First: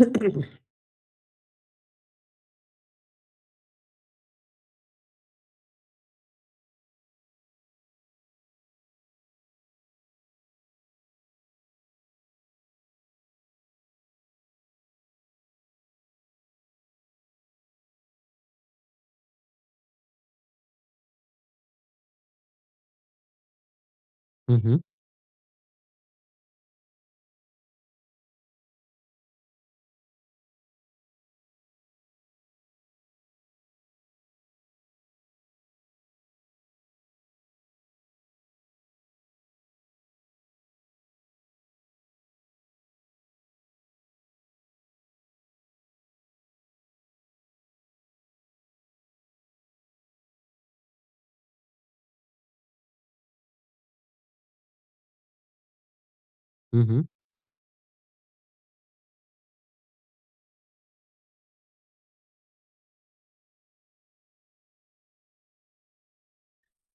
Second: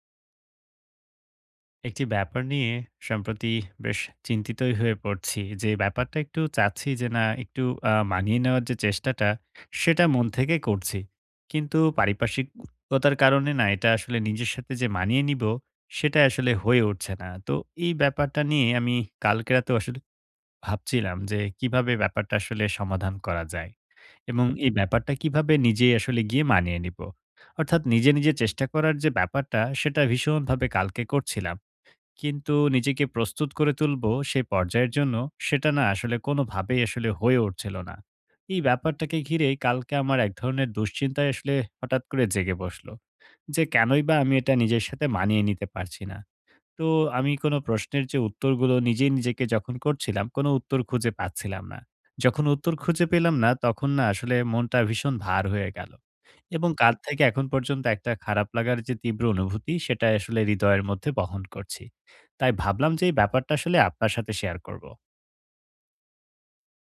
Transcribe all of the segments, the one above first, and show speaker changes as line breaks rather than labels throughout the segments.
হু, হু,
একটি ব্যাপার নিয়ে সম্প্রতি বেশ চিন্তিতই হয়ে পড়ছি, যে ব্যাপারটা একটু চাচ্ছি যে না, একটু মানিয়ে নেওয়ার যে চেষ্টাটা সেটা মন থেকে করছি, কিন্তু পারিপার্শ্বিকতার কারণে না, এটা আসলে নিজের সাথে যে মানিয়ে নিব সেটা আসলে হয়ে উঠছে না। তো এই ব্যাপারটা নিয়ে আমি কালকে রাতে আসলে ভাবছিলাম যে কিভাবে ব্যাপারটা আসলে সমাধান করা যায় এবং এই ব্যাপারটা কিভাবে নিজেই আসলে গিয়ে মানিয়ে নিব। অর্থাৎ নিজে নিজে চেষ্টা করার যে ব্যাপারটা সেটা ভীষণভাবে কালকে করছিলাম, কিন্তু নিজেকে প্রস্তুত করে তুলবো সেই পর্যায়ের জন্য, সেটা না আসলে কোনোভাবেই আসলে হয়ে উঠছিল না। এই ব্যাপারটাকে ঘিরে কালকে আমার এক ধরনের দুশ্চিন্তায় আসলে হঠাৎ করে জেগে বসলো। যে কেনই বা আমি এটা নিজের সাথে মানিয়ে নিতে পারছি না। তো আমি কোনো প্রশ্নের যে উত্তরগুলো নিজেই নিজেকে যখন করছিলাম, কোনো উত্তর খুঁজে পাচ্ছিলাম না। যখন উত্তর খুঁজে পেলাম না, তখন না আসলে মনটা ভীষণ ভার হয়ে গেল। এবং
হু,
কাল
হু।
থেকে এখন পর্যন্ত একটা খারাপ লাগার যে তীব্র অনুভূতি, সেটা আসলে হৃদয়ের মধ্যে বহন করছি। তাই ভাবলাম যে এই ব্যাপারটা আসলে আপনার সাথে শেয়ার করব।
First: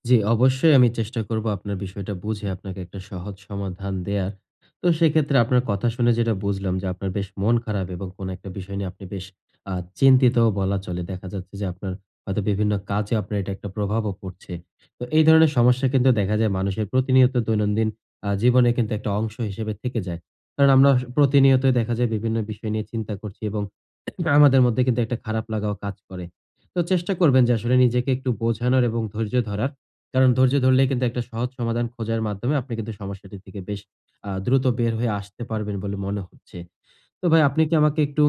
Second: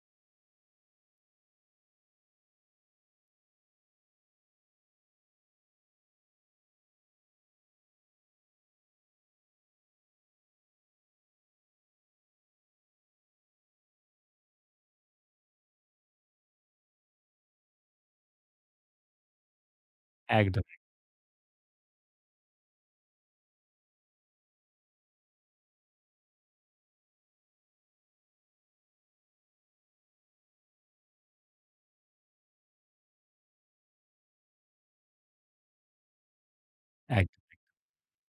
জি, অবশ্যই আমি চেষ্টা করব আপনার বিষয়টা বুঝে আপনাকে একটা সহজ সমাধান দেয়ার। তো সেক্ষেত্রে আপনার কথা শুনে যেটা বুঝলাম যে আপনার বেশ মন খারাপ এবং কোনো একটা বিষয় নিয়ে আপনি বেশ আ চিন্তিতও বলা চলে। দেখা যাচ্ছে যে আপনার হয়তো বিভিন্ন কাজে আপনার এটা একটা প্রভাবও পড়ছে। তো এই ধরনের সমস্যা কিন্তু দেখা যায় মানুষের প্রতিনিয়ত দৈনন্দিন জীবনে কিন্তু একটা অংশ হিসেবে থেকে যায়।
একদম,
কারণ আমরা প্রতিনিয়তই দেখা যায় বিভিন্ন বিষয় নিয়ে চিন্তা করছি, এবং আমাদের মধ্যে কিন্তু একটা খারাপ লাগাও কাজ করে। তো চেষ্টা করবেন যে আসলে নিজেকে একটু বোঝানোর এবং ধৈর্য ধরার। কারণ ধৈর্য ধরলেই কিন্তু একটা সহজ সমাধান খোঁজার মাধ্যমে আপনি কিন্তু সমস্যাটি থেকে বেশ দ্রুত বের হয়ে আসতে পারবেন বলে মনে হচ্ছে। তো
এক
ভাই, আপনি কি আমাকে একটু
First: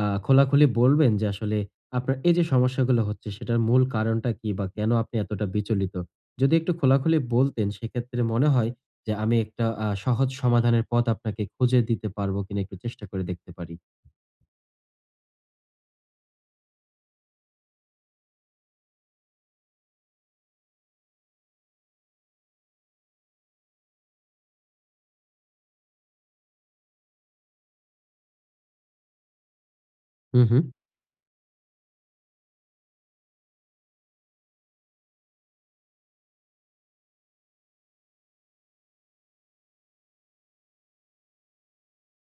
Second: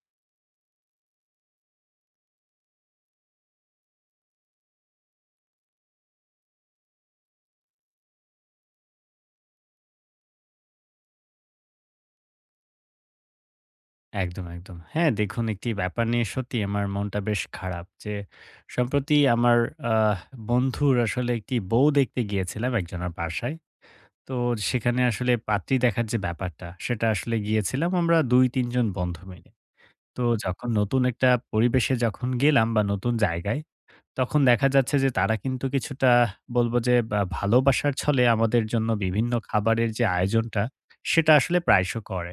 খোলাখুলি বলবেন যে আসলে আপনার এই যে সমস্যাগুলো হচ্ছে সেটার মূল কারণটা কি? বা কেন আপনি এতটা বিচলিত? যদি একটু খোলাখুলি বলতেন, সেক্ষেত্রে মনে হয় যে আমি একটা সহজ সমাধানের পথ আপনাকে খুঁজে দিতে পারবো কিনা একটু চেষ্টা করে দেখতে পারি।
একদম, একদম। হ্যাঁ, দেখুন, একটি ব্যাপার নিয়ে সত্যি আমার মনটা বেশ খারাপ, যে সম্প্রতি আমার আহ বন্ধুর আসলে একটি বউ দেখতে গিয়েছিলাম একজনের বাসায়। তো সেখানে আসলে পাত্রী দেখার যে ব্যাপারটা সেটা আসলে গিয়েছিলাম আমরা ২-৩ জন বন্ধু মিলে। তো
হু, হু,
যখন নতুন একটা পরিবেশে যখন গেলাম বা নতুন জায়গায়, তখন দেখা যাচ্ছে যে তারা কিন্তু কিছুটা, বলব যে, বা ভালোবাসার ছলে আমাদের জন্য বিভিন্ন খাবারের যে আয়োজনটা, সেটা আসলে প্রায়শ করে।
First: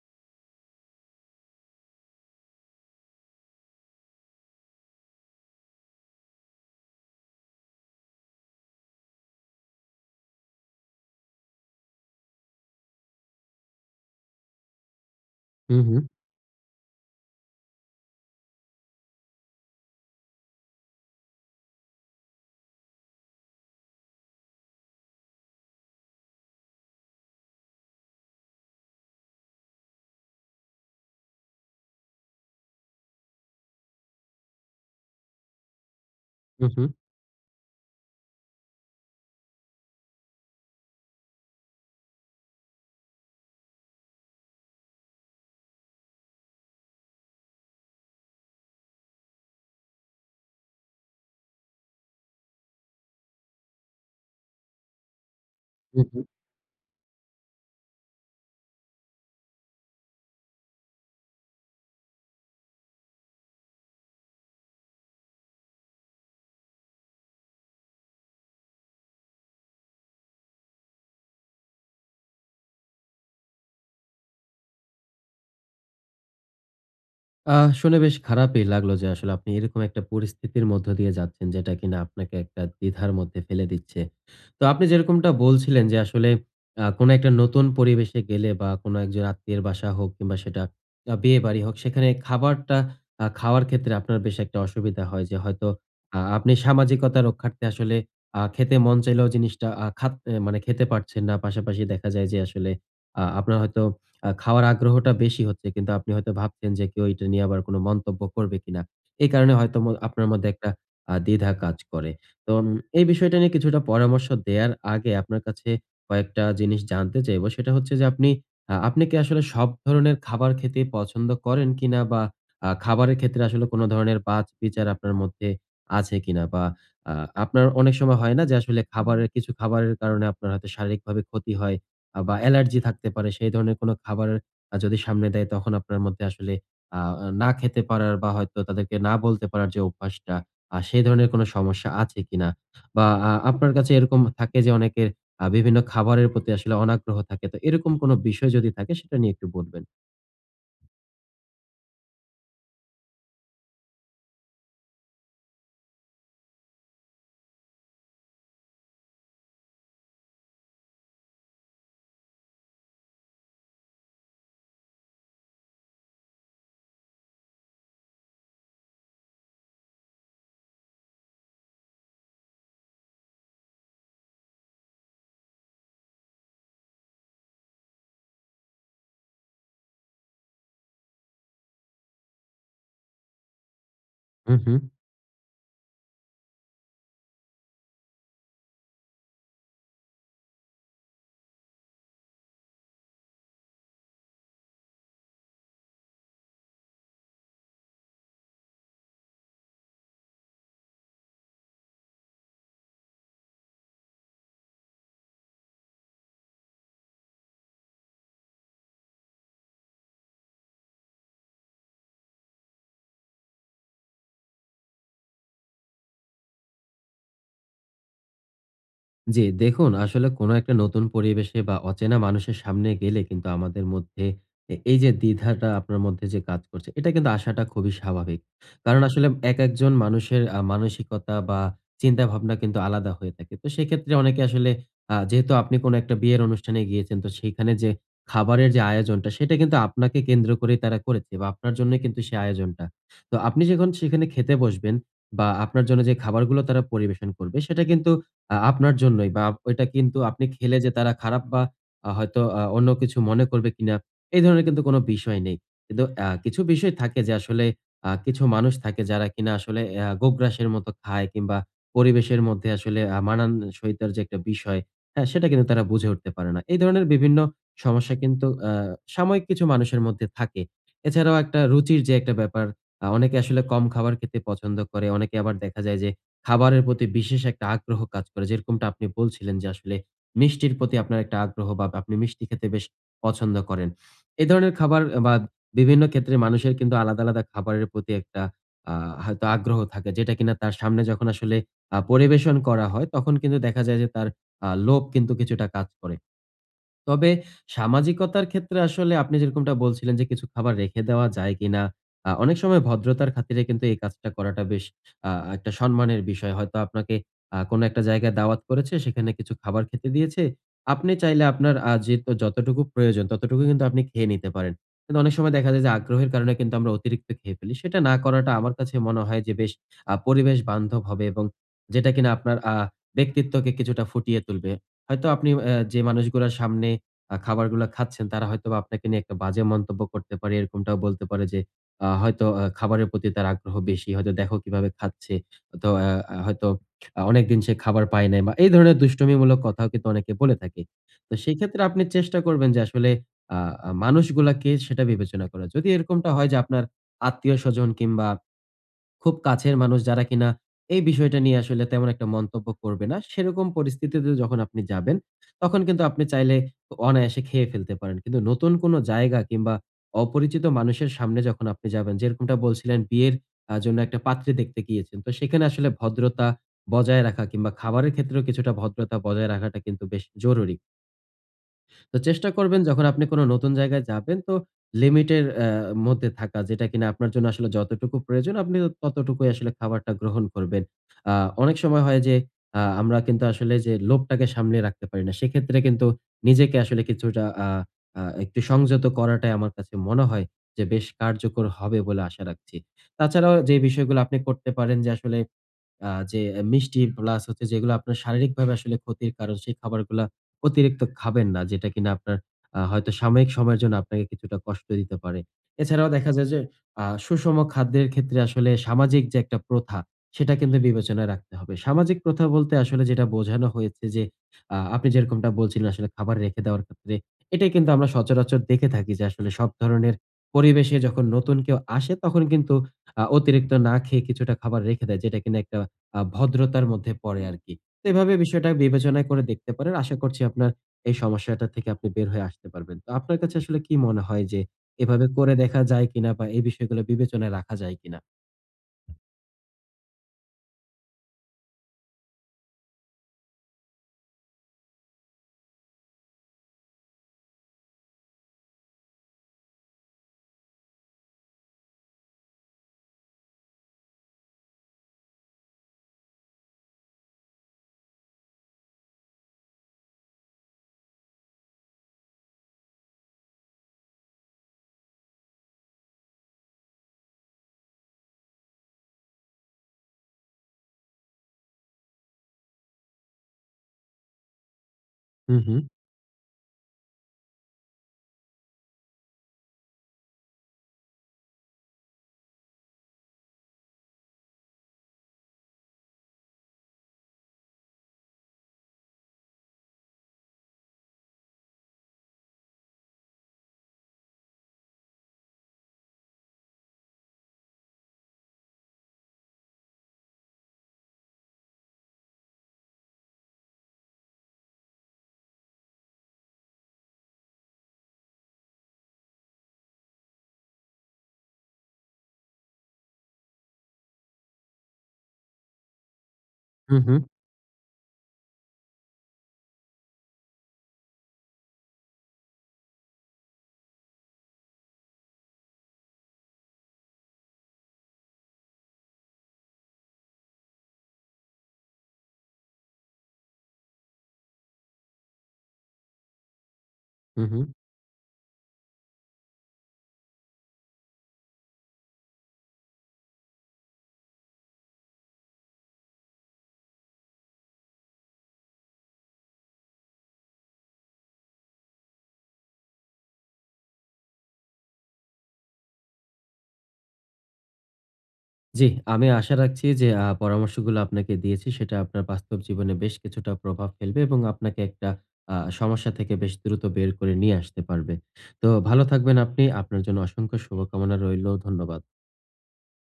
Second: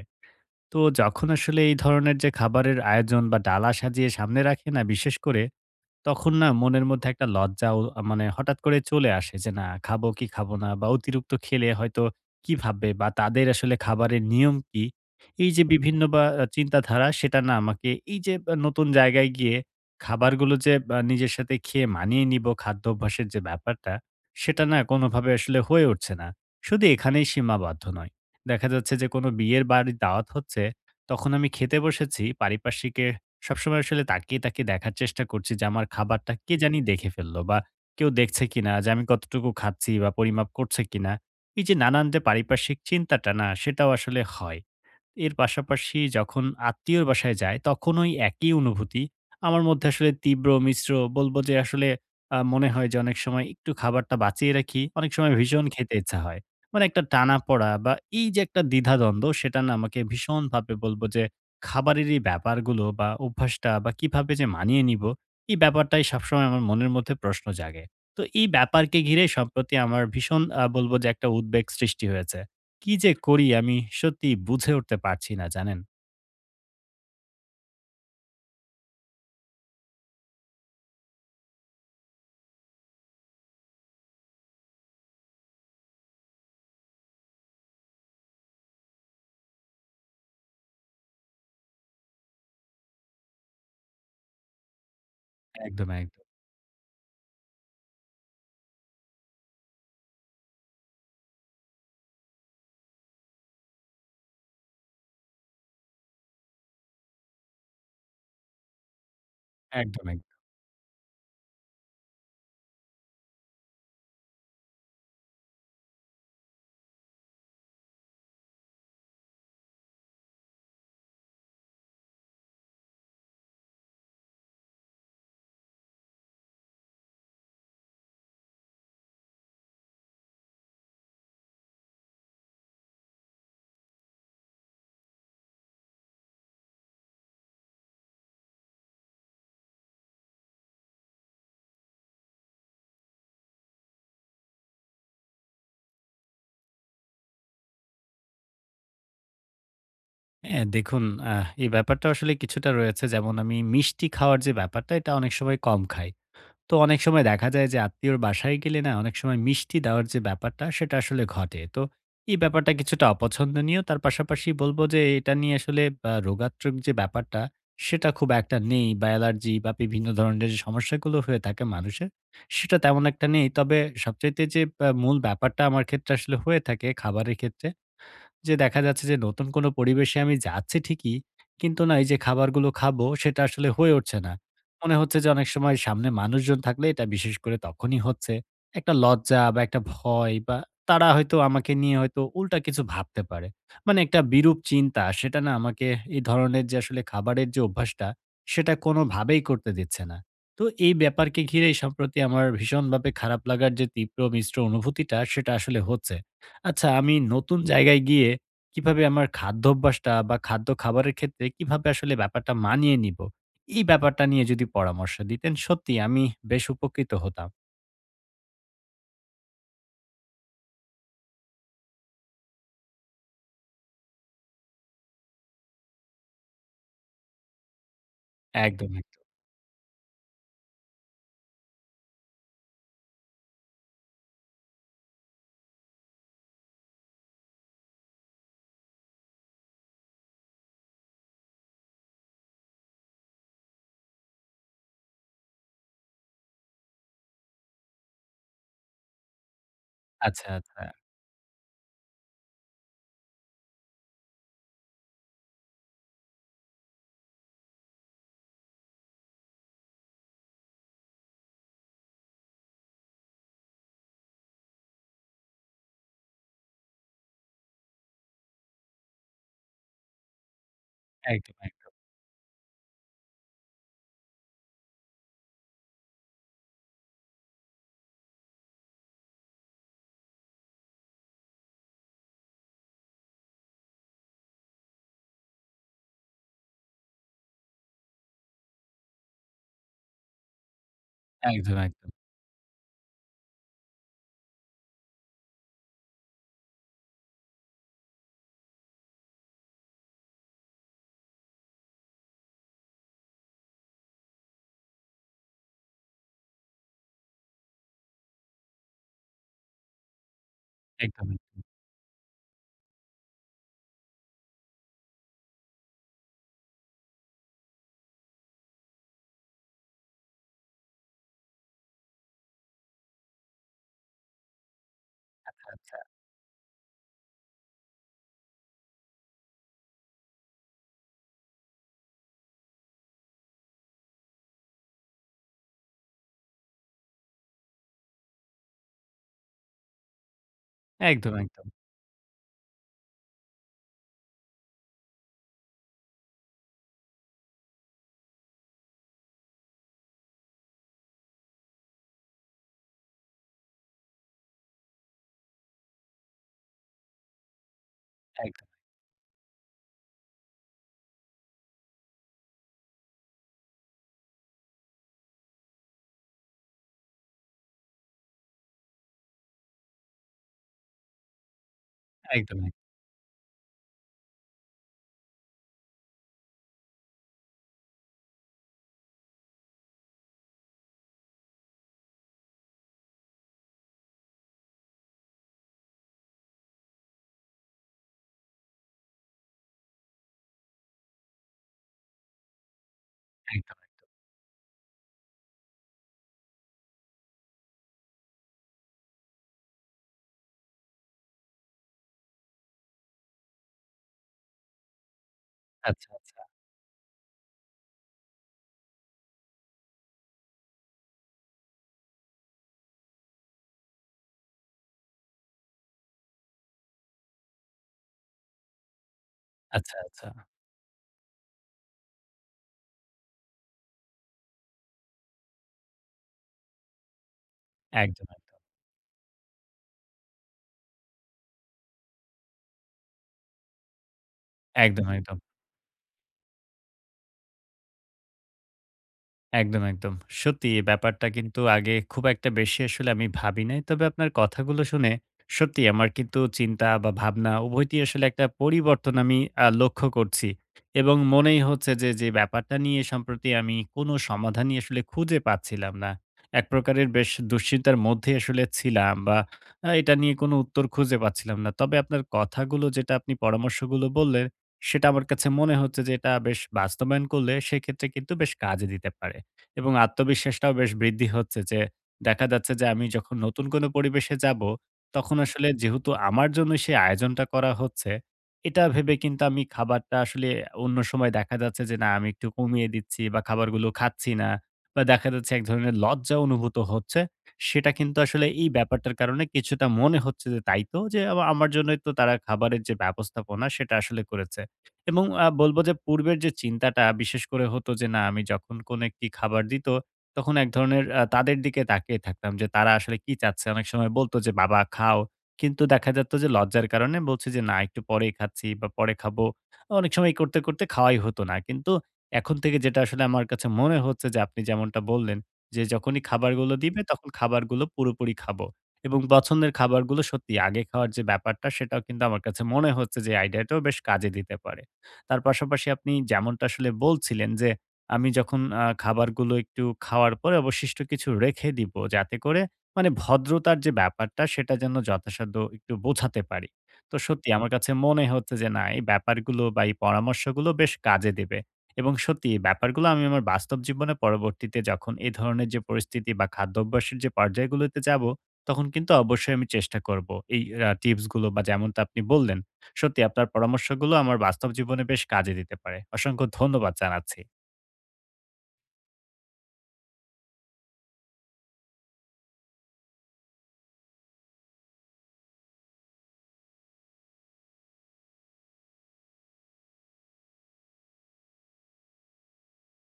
তো যখন আসলে এই ধরনের যে খাবারের আয়োজন বা ডালা সাজিয়ে সামনে রাখে না বিশেষ করে, তখন না মনের মধ্যে একটা লজ্জাও মানে হঠাৎ করে চলে আসে যে, না, খাবো কি খাবো না? বা অতিরিক্ত খেলে হয়তো কি ভাববে? বা তাদের আসলে খাবারের নিয়ম কি? এই যে
হু, হু,
বিভিন্ন বা চিন্তাধারা, সেটা না আমাকে, এই যে নতুন জায়গায় গিয়ে খাবারগুলো যে নিজের সাথে খেয়ে মানিয়ে নিবো খাদ্যাভ্যাসের যে ব্যাপারটা, সেটা না কোনোভাবে আসলে হয়ে উঠছে না। শুধু এখানেই সীমাবদ্ধ নয়। দেখা যাচ্ছে যে কোনো বিয়ের বাড়ির দাওয়াত হচ্ছে, তখন আমি খেতে বসেছি, পারিপার্শ্বিকের সবসময় আসলে তাকিয়ে, তাকিয়ে দেখার চেষ্টা করছি যে আমার খাবারটা কে জানি
হু,
দেখে ফেললো, বা কেউ দেখছে কিনা, যে আমি কতটুকু খাচ্ছি বা পরিমাপ করছে কিনা। এই যে নানান যে পারিপার্শ্বিক চিন্তাটা না, সেটাও আসলে হয়। এর পাশাপাশি যখন আত্মীয়র বাসায় যাই, তখন ওই একই অনুভূতি। আমার মধ্যে আসলে তীব্র মিশ্র, বলব যে আসলে, মনে হয় যে অনেক সময় একটু খাবারটা বাঁচিয়ে রাখি, অনেক সময় ভীষণ খেতে
হু,
ইচ্ছা
হু।
হয়। মানে একটা টানাপোড়া বা এই যে একটা দ্বিধাদ্বন্দ্ব, সেটা না আমাকে ভীষণভাবে, বলব যে, খাবারের এই ব্যাপারগুলো বা অভ্যাসটা বা কিভাবে যে মানিয়ে নিব, এই ব্যাপারটাই সবসময় আমার মনের মধ্যে প্রশ্ন জাগে। তো এই ব্যাপারকে ঘিরে সম্প্রতি আমার ভীষণ বলব যে একটা উদ্বেগ সৃষ্টি হয়েছে। কি যে করি আমি সত্যিই বুঝে উঠতে পারছি না, জানেন?
শুনে বেশ খারাপই লাগলো যে আসলে আপনি এরকম একটা পরিস্থিতির মধ্য দিয়ে যাচ্ছেন, যেটা কিনা আপনাকে একটা দ্বিধার মধ্যে ফেলে দিচ্ছে। তো আপনি যেরকমটা বলছিলেন যে আসলে কোনো একটা নতুন পরিবেশে গেলে বা কোনো একজন আত্মীয়ের বাসা হোক কিংবা সেটা বিয়েবাড়ি হোক, সেখানে খাবারটা খাওয়ার ক্ষেত্রে আপনার বেশ একটা অসুবিধা হয়, যে
একদম,
হয়তো
একদম,
আপনি সামাজিকতা রক্ষার্থে আসলে খেতে মন চাইলেও জিনিসটা মানে খেতে পারছেন না। পাশাপাশি দেখা যায় যে আসলে আপনার হয়তো খাওয়ার আগ্রহটা বেশি হচ্ছে, কিন্তু আপনি হয়তো ভাবছেন যে কেউ এটা নিয়ে আবার কোনো মন্তব্য করবে কিনা। এই কারণে হয়তো
একদম,
আপনার
একদম।
মধ্যে একটা দ্বিধা কাজ করে। তো এই বিষয়টা নিয়ে কিছুটা পরামর্শ দেয়ার আগে আপনার কাছে কয়েকটা জিনিস জানতে চাইবো। সেটা হচ্ছে যে আপনি কি আসলে সব ধরনের খাবার খেতে পছন্দ করেন কিনা? বা খাবারের ক্ষেত্রে আসলে কোনো ধরনের বাছ-বিচার আপনার মধ্যে আছে কিনা? বা আ আপনার অনেক সময় হয় না যে আসলে কিছু খাবারের কারণে আপনার হয়তো শারীরিকভাবে ক্ষতি হয়। বা অ্যালার্জি থাকতে পারে, সেই ধরনের কোনো খাবার যদি সামনে দেয় তখন আপনার মধ্যে আসলে আ না খেতে পারার বা হয়তো তাদেরকে না বলতে পারার যে অভ্যাসটা, সেই ধরনের কোনো সমস্যা আছে কিনা? বা আপনার কাছে এরকম থাকে যে অনেকের বিভিন্ন খাবারের প্রতি আসলে অনাগ্রহ থাকে। তো এরকম কোনো বিষয় যদি থাকে সেটা নিয়ে একটু বলবেন?
হ্যাঁ, দেখুন, এই ব্যাপারটা আসলে কিছুটা রয়েছে, যেমন আমি মিষ্টি খাওয়ার যে ব্যাপারটা, এটা অনেক সময় কম খাই। তো অনেক সময় দেখা যায় যে আত্মীয়র বাসায় গেলে না, অনেক সময় মিষ্টি দেওয়ার যে ব্যাপারটা সেটা আসলে ঘটে। তো এই ব্যাপারটা কিছুটা অপছন্দনীয়। তার পাশাপাশি বলব যে এটা নিয়ে আসলে রোগাত্মক যে ব্যাপারটা, সেটা খুব একটা নেই, বা অ্যালার্জি বা বিভিন্ন ধরনের যে সমস্যাগুলো হয়ে থাকে মানুষের, সেটা তেমন একটা নেই। তবে সবচাইতে যে মূল ব্যাপারটা আমার ক্ষেত্রে আসলে হয়ে থাকে খাবারের ক্ষেত্রে, যে দেখা যাচ্ছে যে নতুন কোনো পরিবেশে আমি যাচ্ছি ঠিকই, কিন্তু না, এই যে খাবারগুলো খাবো, সেটা আসলে হয়ে উঠছে না।
হু, হু।
মনে হচ্ছে যে অনেক সময় সামনে মানুষজন থাকলে এটা বিশেষ করে তখনই হচ্ছে। একটা লজ্জা বা একটা ভয় বা তারা হয়তো আমাকে নিয়ে হয়তো উল্টা কিছু ভাবতে পারে। মানে একটা বিরূপ চিন্তা, সেটা না আমাকে এই ধরনের যে আসলে খাবারের যে অভ্যাসটা, সেটা কোনোভাবেই করতে দিচ্ছে না। তো এই ব্যাপারকে ঘিরেই সম্প্রতি আমার ভীষণভাবে খারাপ লাগার যে তীব্র মিশ্র অনুভূতিটা, সেটা আসলে হচ্ছে। আচ্ছা, আমি নতুন জায়গায় গিয়ে কিভাবে আমার খাদ্যাভ্যাসটা, বা খাদ্য খাবারের ক্ষেত্রে কিভাবে আসলে ব্যাপারটা মানিয়ে নিব? এই ব্যাপারটা নিয়ে যদি পরামর্শ দিতেন, সত্যি আমি বেশ উপকৃত হতাম।
জি, দেখুন আসলে কোনো একটা নতুন পরিবেশে বা অচেনা মানুষের সামনে গেলে কিন্তু আমাদের মধ্যে এই যে দ্বিধাটা আপনার মধ্যে যে কাজ করছে, এটা কিন্তু আসাটা খুবই স্বাভাবিক।
একদম,
কারণ
একদম।
আসলে একেকজন মানুষের মানসিকতা বা চিন্তাভাবনা কিন্তু আলাদা হয়ে থাকে। তো সেক্ষেত্রে অনেকে আসলে, যেহেতু আপনি কোনো একটা বিয়ের অনুষ্ঠানে গিয়েছেন, তো সেইখানে যে খাবারের যে আয়োজনটা, সেটা কিন্তু আপনাকে কেন্দ্র করেই তারা করেছে বা আপনার জন্যই কিন্তু সেই আয়োজনটা। তো আপনি যখন সেখানে খেতে বসবেন বা আপনার জন্য যে খাবারগুলো তারা পরিবেশন করবে, সেটা কিন্তু আপনার জন্যই, বা ওইটা কিন্তু আপনি
আচ্ছা,
খেলে
আচ্ছা।
যে তারা খারাপ বা হয়তো অন্য কিছু মনে করবে কিনা, এই ধরনের কিন্তু কোনো বিষয় নেই। কিন্তু কিছু বিষয় থাকে যে আসলে কিছু মানুষ থাকে যারা কিনা আসলে গোগ্রাসের মতো খায়, কিংবা পরিবেশের মধ্যে আসলে মানানসইতার যে একটা বিষয়, হ্যাঁ? সেটা কিন্তু তারা বুঝে উঠতে পারে না। এই ধরনের বিভিন্ন সমস্যা কিন্তু সাময়িক কিছু মানুষের মধ্যে থাকে। এছাড়াও
একদম,
একটা
একদম,
রুচির যে একটা ব্যাপার, অনেকে আসলে কম খাবার খেতে পছন্দ করে। অনেকে আবার দেখা যায় যে খাবারের প্রতি বিশেষ একটা আগ্রহ কাজ করে। যেরকমটা আপনি বলছিলেন যে আসলে মিষ্টির প্রতি আপনার একটা আগ্রহ, বা আপনি মিষ্টি খেতে বেশ পছন্দ করেন। এ ধরনের খাবার বা বিভিন্ন ক্ষেত্রে মানুষের কিন্তু আলাদা, আলাদা খাবারের প্রতি একটা আ হয়তো আগ্রহ থাকে, যেটা কিনা তার সামনে যখন আসলে
একদম, একদম,
পরিবেশন করা হয় তখন কিন্তু দেখা যায় যে তার লোভ কিন্তু কিছুটা কাজ করে। তবে সামাজিকতার ক্ষেত্রে আসলে আপনি যেরকমটা বলছিলেন যে কিছু খাবার রেখে দেওয়া যায় কিনা, অনেক সময় ভদ্রতার খাতিরে কিন্তু এই কাজটা করাটা বেশ আ একটা সম্মানের বিষয়। হয়তো আপনাকে কোনো একটা জায়গায় দাওয়াত করেছে, সেখানে কিছু খাবার খেতে দিয়েছে। আপনি
একদম।
চাইলে আপনার যে তো যতটুকু প্রয়োজন ততটুকু কিন্তু আপনি খেয়ে নিতে পারেন। কিন্তু অনেক সময় দেখা যায় যে আগ্রহের কারণে কিন্তু আমরা অতিরিক্ত খেয়ে ফেলি। সেটা না করাটা আমার কাছে মনে হয় যে বেশ পরিবেশ বান্ধব হবে, এবং যেটা কিনা আপনার ব্যক্তিত্বকে কিছুটা ফুটিয়ে তুলবে। হয়তো আপনি
আচ্ছা।
যে মানুষগুলার সামনে খাবারগুলা খাচ্ছেন, তারা হয়তোবা আপনাকে নিয়ে একটা বাজে মন্তব্য করতে পারে। এরকমটাও বলতে পারে যে হয়তো খাবারের প্রতি তার আগ্রহ বেশি। হয়তো দেখো কিভাবে খাচ্ছে। তো আ আ হয়তো অনেকদিন সে খাবার পায় নাই, বা এই ধরনের দুষ্টমিমূলক কথাও কিন্তু অনেকে বলে থাকে। তো
একদম,
সেই
একদম,
ক্ষেত্রে আপনি চেষ্টা করবেন যে আসলে আ আ মানুষগুলাকে সেটা বিবেচনা করা। যদি এরকমটা হয় যে আপনার আত্মীয়স্বজন কিংবা খুব কাছের মানুষ, যারা কিনা এই বিষয়টা নিয়ে আসলে তেমন একটা মন্তব্য করবে না, সেরকম পরিস্থিতিতে যখন আপনি যাবেন, তখন কিন্তু আপনি চাইলে অনায়াসে খেয়ে ফেলতে পারেন। কিন্তু
একদম,
নতুন কোনো জায়গা কিংবা অপরিচিত মানুষের সামনে যখন আপনি যাবেন, যেরকমটা বলছিলেন, বিয়ের জন্য একটা পাত্রী দেখতে গিয়েছেন। তো সেখানে আসলে ভদ্রতা বজায় রাখা কিংবা খাবারের ক্ষেত্রেও কিছুটা ভদ্রতা বজায় রাখাটা কিন্তু বেশ জরুরি। তো চেষ্টা
একদম,
করবেন যখন আপনি কোনো নতুন জায়গায় যাবেন, তো লিমিটের মধ্যে থাকা, যেটা কিনা আপনার জন্য আসলে যতটুকু প্রয়োজন আপনি ততটুকুই আসলে খাবারটা গ্রহণ করবেন। আ অনেক সময় হয় যে আমরা কিন্তু আসলে যে লোভটাকে সামলে রাখতে পারি না। সেক্ষেত্রে কিন্তু নিজেকে আসলে কিছুটা আ আ একটু সংযত করাটাই আমার কাছে মনে হয় যে বেশ কার্যকর হবে বলে আশা রাখছি। তাছাড়াও যে
একদম।
বিষয়গুলো আপনি করতে পারেন, যে আসলে যে মিষ্টি প্লাস হচ্ছে যেগুলো আপনার শারীরিকভাবে আসলে ক্ষতির কারণ, সেই খাবারগুলা অতিরিক্ত খাবেন না। যেটা কিনা আপনার হয়তো সাময়িক সময়ের জন্য আপনাকে কিছুটা কষ্ট দিতে পারে। এছাড়াও
আচ্ছা,
দেখা
আচ্ছা,
যায় যে সুষম খাদ্যের ক্ষেত্রে আসলে সামাজিক যে একটা প্রথা, সেটা কিন্তু বিবেচনায় রাখতে হবে। সামাজিক প্রথা বলতে আসলে যেটা বোঝানো হয়েছে, যে আপনি যেরকমটা বলছিলেন আসলে খাবার রেখে দেওয়ার ক্ষেত্রে, এটাই কিন্তু আমরা সচরাচর দেখে থাকি যে আসলে সব
আচ্ছা,
ধরনের
আচ্ছা।
পরিবেশে যখন নতুন কেউ আসে তখন কিন্তু অতিরিক্ত না খেয়ে কিছুটা খাবার রেখে দেয়, যেটা কিনা একটা ভদ্রতার মধ্যে পড়ে আরকি। তো
একদম,
এভাবে
একদম,
বিষয়টা বিবেচনা করে দেখতে পারেন। আশা করছি আপনার এই সমস্যাটা থেকে আপনি বের হয়ে আসতে পারবেন। তো আপনার কাছে আসলে কি মনে হয় যে
একদম,
এভাবে
একদম।
করে দেখা যায় কিনা, বা এই বিষয়গুলো বিবেচনায় রাখা যায় কিনা?
একদম, একদম। সত্যি এই ব্যাপারটা কিন্তু আগে খুব একটা বেশি আসলে আমি ভাবি নাই। তবে আপনার কথাগুলো শুনে সত্যি আমার কিন্তু চিন্তা বা ভাবনা উভয়টি আসলে একটা পরিবর্তন আমি লক্ষ্য করছি। এবং মনেই হচ্ছে যে, যে ব্যাপারটা নিয়ে সম্প্রতি আমি কোনো সমাধানই আসলে খুঁজে পাচ্ছিলাম না, এক প্রকারের বেশ দুশ্চিন্তার মধ্যে আসলে ছিলাম বা এটা নিয়ে কোনো উত্তর খুঁজে পাচ্ছিলাম না। তবে আপনার কথাগুলো, যেটা আপনি পরামর্শগুলো বললেন, সেটা আমার কাছে মনে হচ্ছে যে এটা বেশ বাস্তবায়ন করলে সেক্ষেত্রে কিন্তু বেশ কাজে দিতে পারে। এবং আত্মবিশ্বাসটাও বেশ বৃদ্ধি হচ্ছে যে, দেখা যাচ্ছে যে আমি যখন নতুন কোনো পরিবেশে যাব, তখন
হুম,
আসলে
হুম।
যেহেতু আমার জন্য সেই আয়োজনটা করা হচ্ছে, এটা ভেবে কিন্তু আমি খাবারটা আসলে, অন্য সময় দেখা যাচ্ছে যে না, আমি একটু কমিয়ে দিচ্ছি বা খাবারগুলো খাচ্ছি না, বা দেখা যাচ্ছে এক ধরনের লজ্জা অনুভূত হচ্ছে। সেটা কিন্তু আসলে এই ব্যাপারটার কারণে কিছুটা মনে হচ্ছে যে, তাই তো, যে আমার জন্যই তো তারা খাবারের যে ব্যবস্থাপনা, সেটা আসলে করেছে। এবং বলব যে পূর্বের যে চিন্তাটা বিশেষ করে হতো যে না, আমি যখন কোনো একটি খাবার দিত, তখন এক ধরনের তাদের দিকে তাকিয়ে থাকতাম যে তারা আসলে কি চাচ্ছে? অনেক সময় বলত যে, "বাবা খাও।" কিন্তু দেখা যেত যে লজ্জার কারণে বলছি যে, "না, একটু পরেই খাচ্ছি বা পরে খাবো।" অনেক সময় এই করতে, করতে খাওয়াই হতো না। কিন্তু এখন থেকে যেটা আসলে আমার কাছে মনে হচ্ছে যে আপনি যেমনটা বললেন, যে যখনই খাবারগুলো
হু,
দিবে
হু,
তখন খাবারগুলো পুরোপুরি খাবো। এবং পছন্দের খাবারগুলো সত্যি আগে খাওয়ার যে ব্যাপারটা, সেটাও কিন্তু আমার কাছে মনে হচ্ছে যে আইডিয়াটাও বেশ কাজে দিতে পারে। তার পাশাপাশি আপনি যেমনটা আসলে বলছিলেন যে, আমি যখন খাবারগুলো একটু খাওয়ার পরে অবশিষ্ট কিছু রেখে দিব, যাতে করে মানে ভদ্রতার যে ব্যাপারটা সেটা যেন যথাসাধ্য একটু বোঝাতে পারি। তো
হু,
সত্যি
হু।
আমার কাছে মনে হচ্ছে যে না, এই ব্যাপারগুলো বা এই পরামর্শগুলো বেশ কাজে দেবে। এবং সত্যি এই ব্যাপারগুলো আমি আমার বাস্তব জীবনে পরবর্তীতে যখন এ ধরনের যে পরিস্থিতি বা খাদ্যাভ্যাসের যে পর্যায়গুলোতে যাব, তখন কিন্তু অবশ্যই আমি চেষ্টা করব এই টিপসগুলো, বা যেমনটা আপনি বললেন, সত্যি আপনার পরামর্শগুলো আমার বাস্তব জীবনে বেশ কাজে দিতে পারে। অসংখ্য ধন্যবাদ জানাচ্ছি।
জি, আমি আশা রাখছি যে পরামর্শগুলো আপনাকে দিয়েছি সেটা আপনার বাস্তব জীবনে বেশ কিছুটা প্রভাব ফেলবে, এবং আপনাকে একটা সমস্যা থেকে বেশ দ্রুত বের করে নিয়ে আসতে পারবে। তো ভালো থাকবেন আপনি। আপনার জন্য অসংখ্য শুভকামনা রইলো। ধন্যবাদ।